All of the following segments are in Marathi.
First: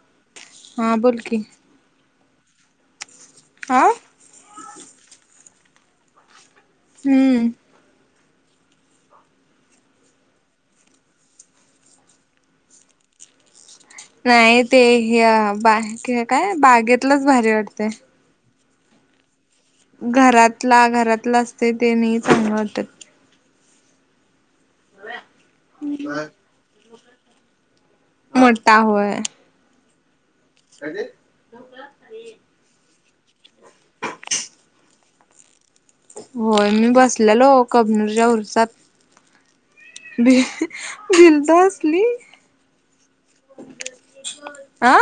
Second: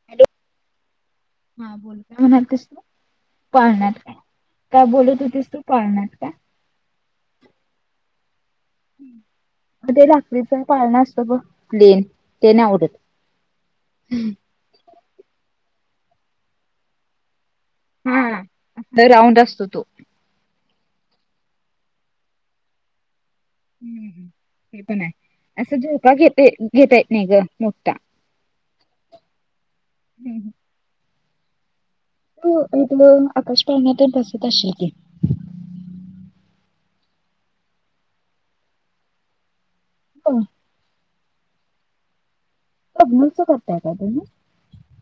हॅलो! हा बोल की. हा बोल काय म्हणालतीस तू पाळण्यात काय बोलत होतीस तू पाळण्यात काय? हूं! म ते लाखरीचा पाळना असतो बग लेन ते नाही आवडत. [inaudible] नाही ते हे बा काय बागेतलंच भारी वाटतय. हा हा ते राऊंड असतो तो. घरातला घरातला असते ते नाही चांगलं वाटत. हम्म हम्म [unintelligible] हे पण आहे असं झोका घेता घेता येत नाही ग मोठा. मोठा हम् ह काय ते तु एक लावुन आकाश पाळण्यातच बसत असशील की. होय मी बसलेलो आहो कबनूरच्या उरसात मी हो. [unintelligible] हसली. कबनूरच करताय का तुम्ही, अ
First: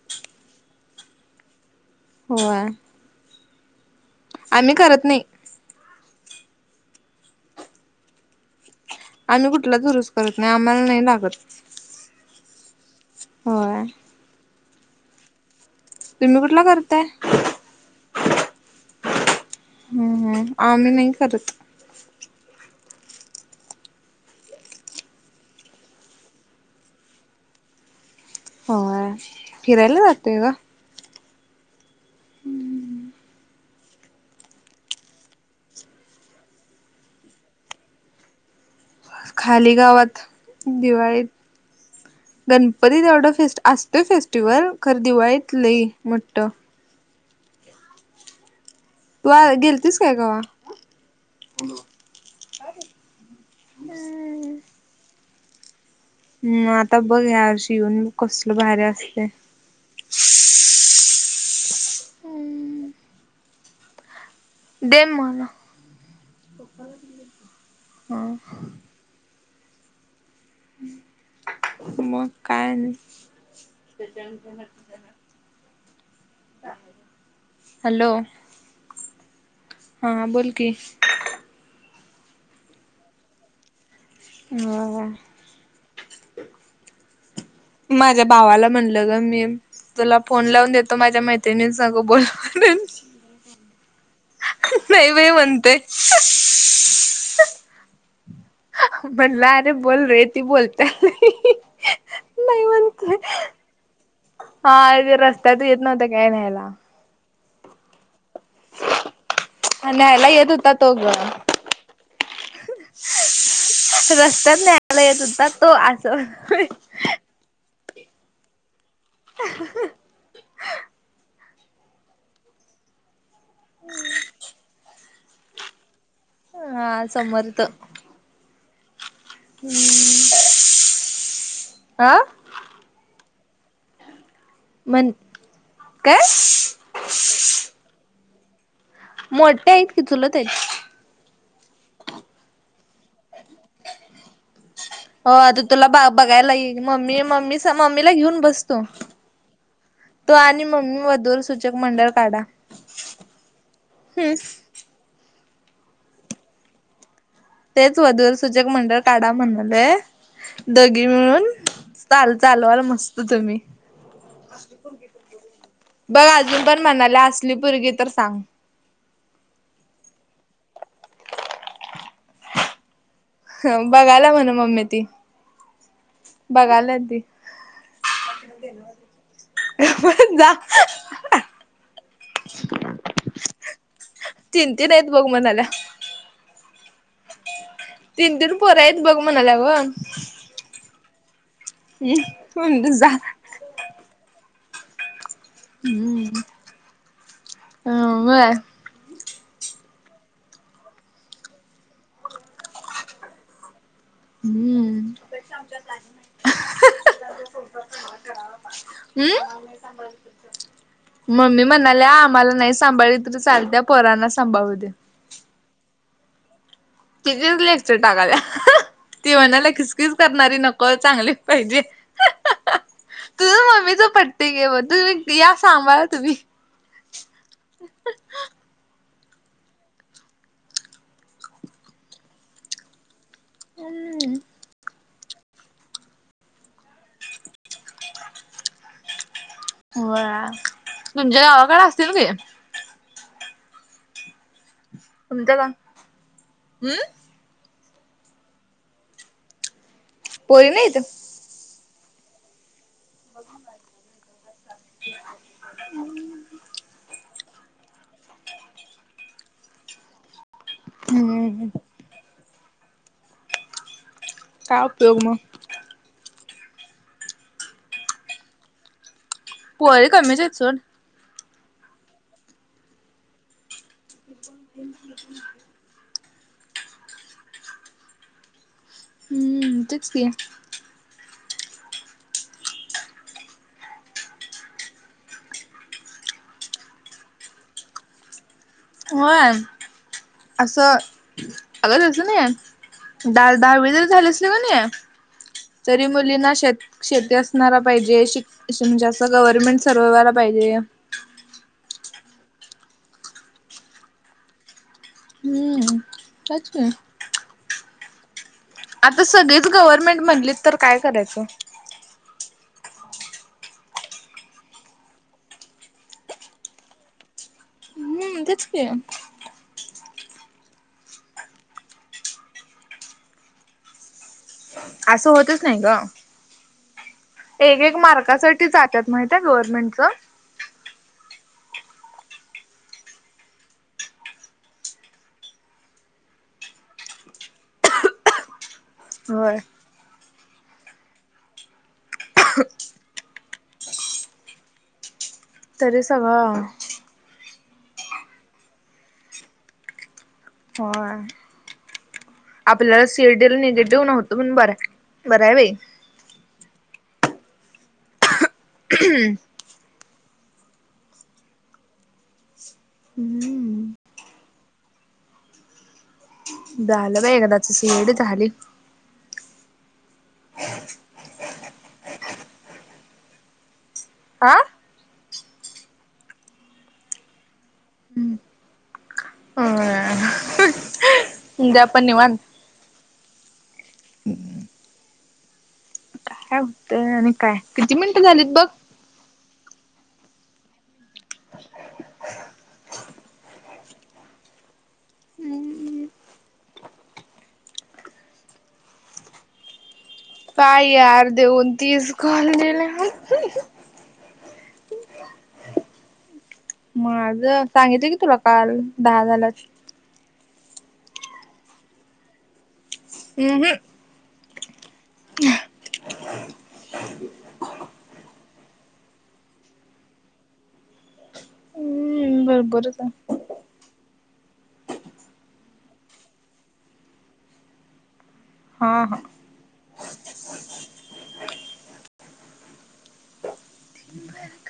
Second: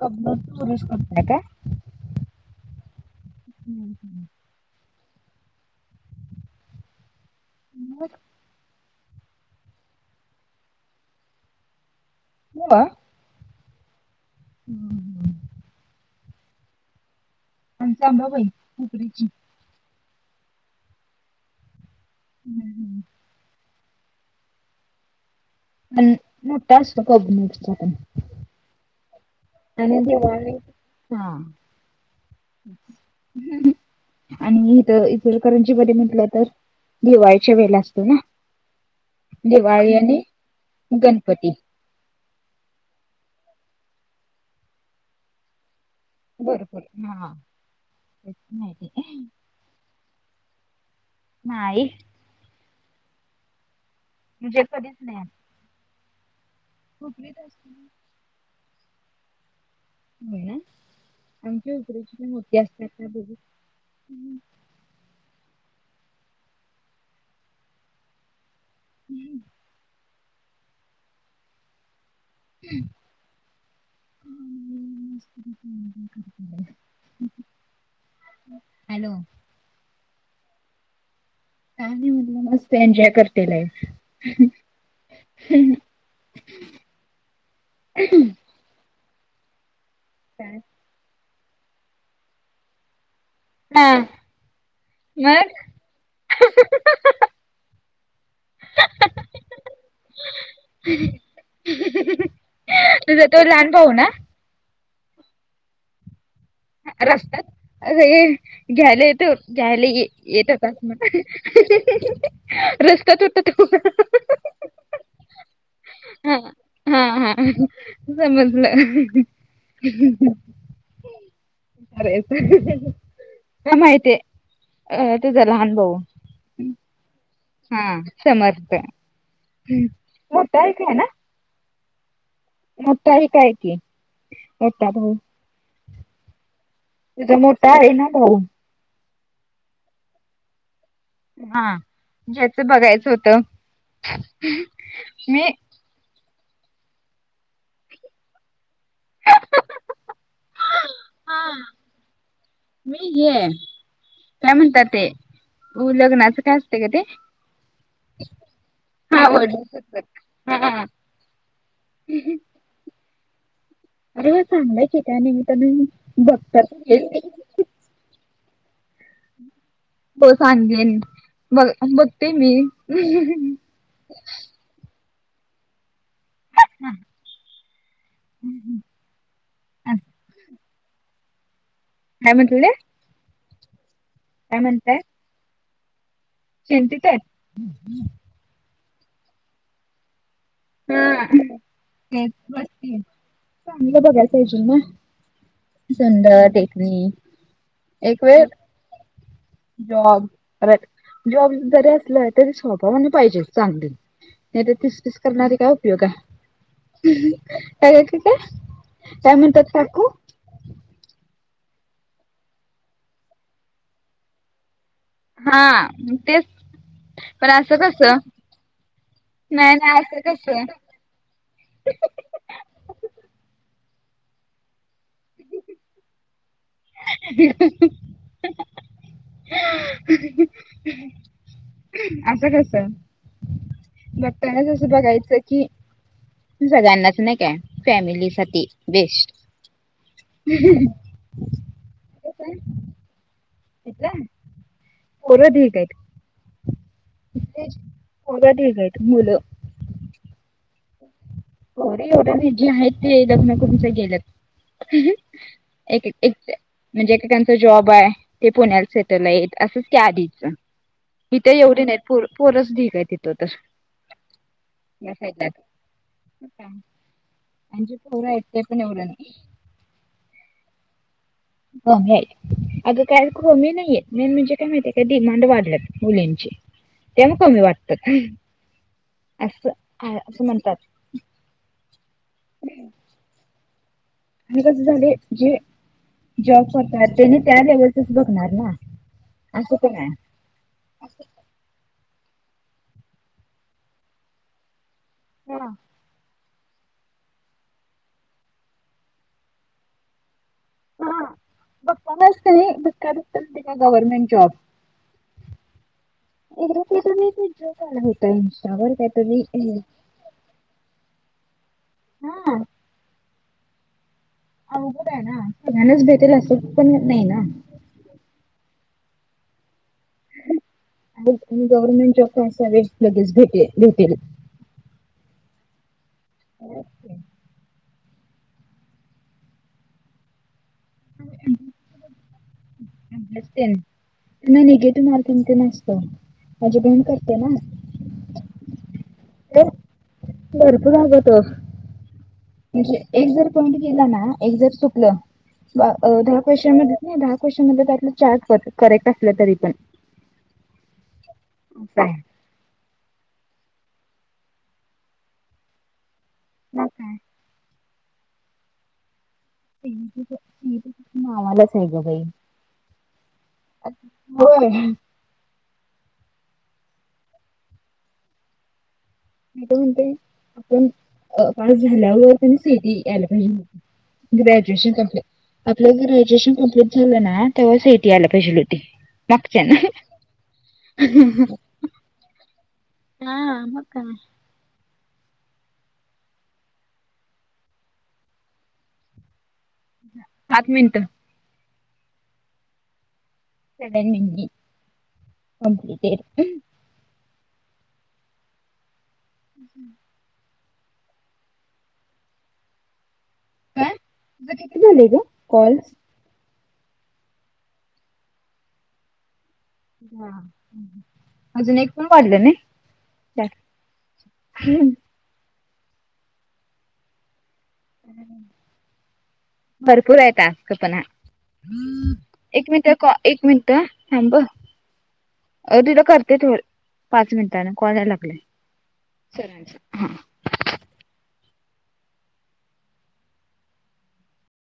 कबनूर ऊरुस करताय काय. व्हय. हम्म हम्. [unintelligible] आम्ही करत नाही. म. [unintelligible] आम्ही कुठलाच ऊरुस करत नाही आम्हाला नाही लागत. हो. [unintelligible] होय. हम्म. [unintelligible] तुम्ही कुठला करताय. आमचं अंबाबाई हुपरीची. ह आम्ही नाही करत. हम् हम्. [unintelligible] हा मोठा असतो कबनूर चा पण. व्हय आणि फिरायला जातोय दिवाळी ग. हा. [unintelligible] आणि इथं इचलकरंजी मध्ये म्हटलं तर दिवाळीच्या वेळेला असतो ना खाली दिवाळी आणि गावात दिवाळीत गणपती गणपतीत ऑर्डर फेस्ट असतेच फेस्टिवल खरं दिवाळीत लई मोठं. बर बर हा. [unintelligible] काल गेलतीस का गावा नाही. म्हणजे कधीच नाही. [unintelligible] मग आता बघ हुपरीत या असते वर्षी येऊन कसलं भारी असतयं. हो ना आमची हुपरीचीपन मोठी असत्या ना बघू. दे मला [unintelligible] ह. हम्म. मग काय आणि. [inaudible] हॅलो. [inaudible] हॅलो. हा हा बोल की. काय नाही मस्त एन्जॉय करते लाईफ. हा हा हम्म. [unintelligible] माझ्या भावाला म्हणलं ग मी, तुला फोन लावून दे तू माझ्या मैत्रिणीला सांगू बोल म्हणून हा नाहीं बाई मग म्हणतंय. म्हणलं अरे बोलं रे ती बोलत्यां. तुझां तो लहांन भाऊ नां. हां रस्त्यांत येतं नव्हतां कायं न्यांयला. रस्त्यांत अं घ्यांयला येतो. द्यांयला न्यायला येत होता येतांत तो ग. मं रस्तां तुंट ते उत्र न्यांयालयेतं होतां तो हा हा असो समजलं कायं रं हं माहिती आहे अं तुझां लहांन भाऊ हां समोर हां समर्थ मोठयांचय नां आं मोठां एक हांय की मोठां म्हण भाऊ काय तुझं मोठा. कायं आहे नां मगं मोठे आहेतं की चुलंत आहेतं. हां ज्याचं बघांयचं होतं मी. तुलां बघांयला येईल मम्मी मम्मी मम्मीलां घेऊन बसतो तो आणि मम्मी हा मधूंर मी घेयं हम्म. कायं म्हणतांत ते लग्नाचं कायं असते कां ते तेचं वधूंर सूंचक मंडळ हा काढां वडील म्हणलयं शिक्षक. हा दगी म्हळूंन चाल चालवांल मस्तं तुम्हीं अरे मं चांगलंय की त्यां निमित्तानं बघतांत तुझी पोरंगी आहे तरं सांग हो सांगेन बं बघते मी हं बघांला म्हंण मम्मी ती बघांना लांती हं हां हां हं जां कायं म्हटले तिनं तीनं आहेतं बघं म्हणाल्यां तीनं तीनं तरं आहेचं तीनं तीनं पोरं आहेतं बघं म्हणाल्यां गं हम्मं म्हं जां हां निलं बघंयसयेत नां सुंदर टकणी अ एक व्हय वेळंस जॉबर जॉब जरी असलं तरी सोप्या म्हं पाहिजे चांगली नाहीं तरं तीस हम्म पीस करणारे कायं उपयोग आहे हे एमनटकू त्यां हम्म म्हणतांत कांकू मम्मी म्हणाले आम्हांला नाहीं सांभाळली तरी चालत्यां पोरांना सांभाळू दे हां तेचं तिथेच लेक्चंर टाकांल्या ती म्हणालं नाही नाही किसकीस असं करणारी कसं नोकदं चांगली पाहिजे हं हं हं तुझं मम्मीचं पट्टेके बरं तुम्हीं यां सांभाळा तुम्हीं हं हां हां हं हं असं कस बघतानाचसं बघायचंय कि सळ्यांनाच नाही काय फॅमिली सा बेस्ट हो तुमच्या गावाकडे असतील की? येतय समज का हम् पोरं ठीक आहेत मुलं. पोरी नाहीत? पोरी एवढ्या नाहीत जे आहेत ते लग्न करून गेल्यात. एक एक म्हणजे एकएकांचा जॉब आहे. ते पुण्यात सेटल आहेते असंच त्या आधीच इथे हम्म एवढ य पो पोरच बिग आहे इथं तर काय उपयोग मग. का अज परा येत पण नव पोर कमीच आहे सोड. कमी आहे अगं काय कमी नाहीये मेन म्हणजे काय माहितीय का डिमांड वाढलंत. मुलींची तेव कमी वाटत अस हम्म तेच की असं म्हणतात आणि कस झाले जे जॉब करतात तेनी त्या लेवलच बघणार ना वय. असं पण आहे असं अगचलं ना दहा दहावी तरी झाले असल की नाही हा तरी मुलींना शेत शेती असणारा पाहिजे शिक म्हणजे असं गव्हर्नमेंट सरवाला पाहिजे हा भक्कसत भक्का बसत ग्हर्नमेंट जॉब हम्म तेच एक की र तुम्ही जो भताय आता सगळीच गव्हर्नमेंट म्हणली तर काय करायचं. हा अवघड आहे ना सळ्यांनाच भेटेल असं पण नाही ना हम्म तेच की. गव्हर्नमेंट जॉब का सवे लगेच भेटे भेटेल असं होतच नाही ग. होे एक एक मार्कासाठी जातात माहित आहे गव्हर्नमेंटच [inaudible] ते ना निेगेटिव्ह मार्किंग च नसत माझी बहीण करते ना होय. तर भरपूर [unintelligible] म्हणजे एक जर पईंट गेला ना एक जर चूकलं तरी दहा सगळं क्स्शन नाही दहा कस्शन मधे त्यातलं चार करेक्ट असलं तरी पण होय हौकाय? आपल्याला सीएडीएल निगेटिव्ह नव्हतो पण बर बर बाई मग काय [unintelligible] नावालाच आहे ग बाई. हम्म होय झालं बाई एखदाच सी ई टी झाली मी काय म्हणते आपण पास अ झाल्यावर त्यां सीईटी यायला पाहिजे हा ग्रॅज्युएशन कंप्लीट, आपलं जर ग्रॅज्युएशन कंप्लीट झालं ना तेव्हा सी ई टी याला पाहिजे होती. मगच्यांना द्या पण निवांत हा मग काय काय होतं आणि काय, किती मिनिटं झालीत बघ? आठ मिनिटं [inaudible] [unintelligible] [unintelligible] काय यार देऊन तीस कॉल दिले अग ते किती झाले ग? कॉल्स माझ सांगितितय की तुला काल दहा झाला अजून एक पण वाढलं नाहीत हम्म हम्म [unintelligible] भरपूर आहे पण हम्म एक मिनिट बरोबरच कॉ आहे एक मिनिट हम्म थांब अ दिदु करते थ पाच मिनिटांने कॉल याला लागलय हा हां सरांच हा [unintelligible]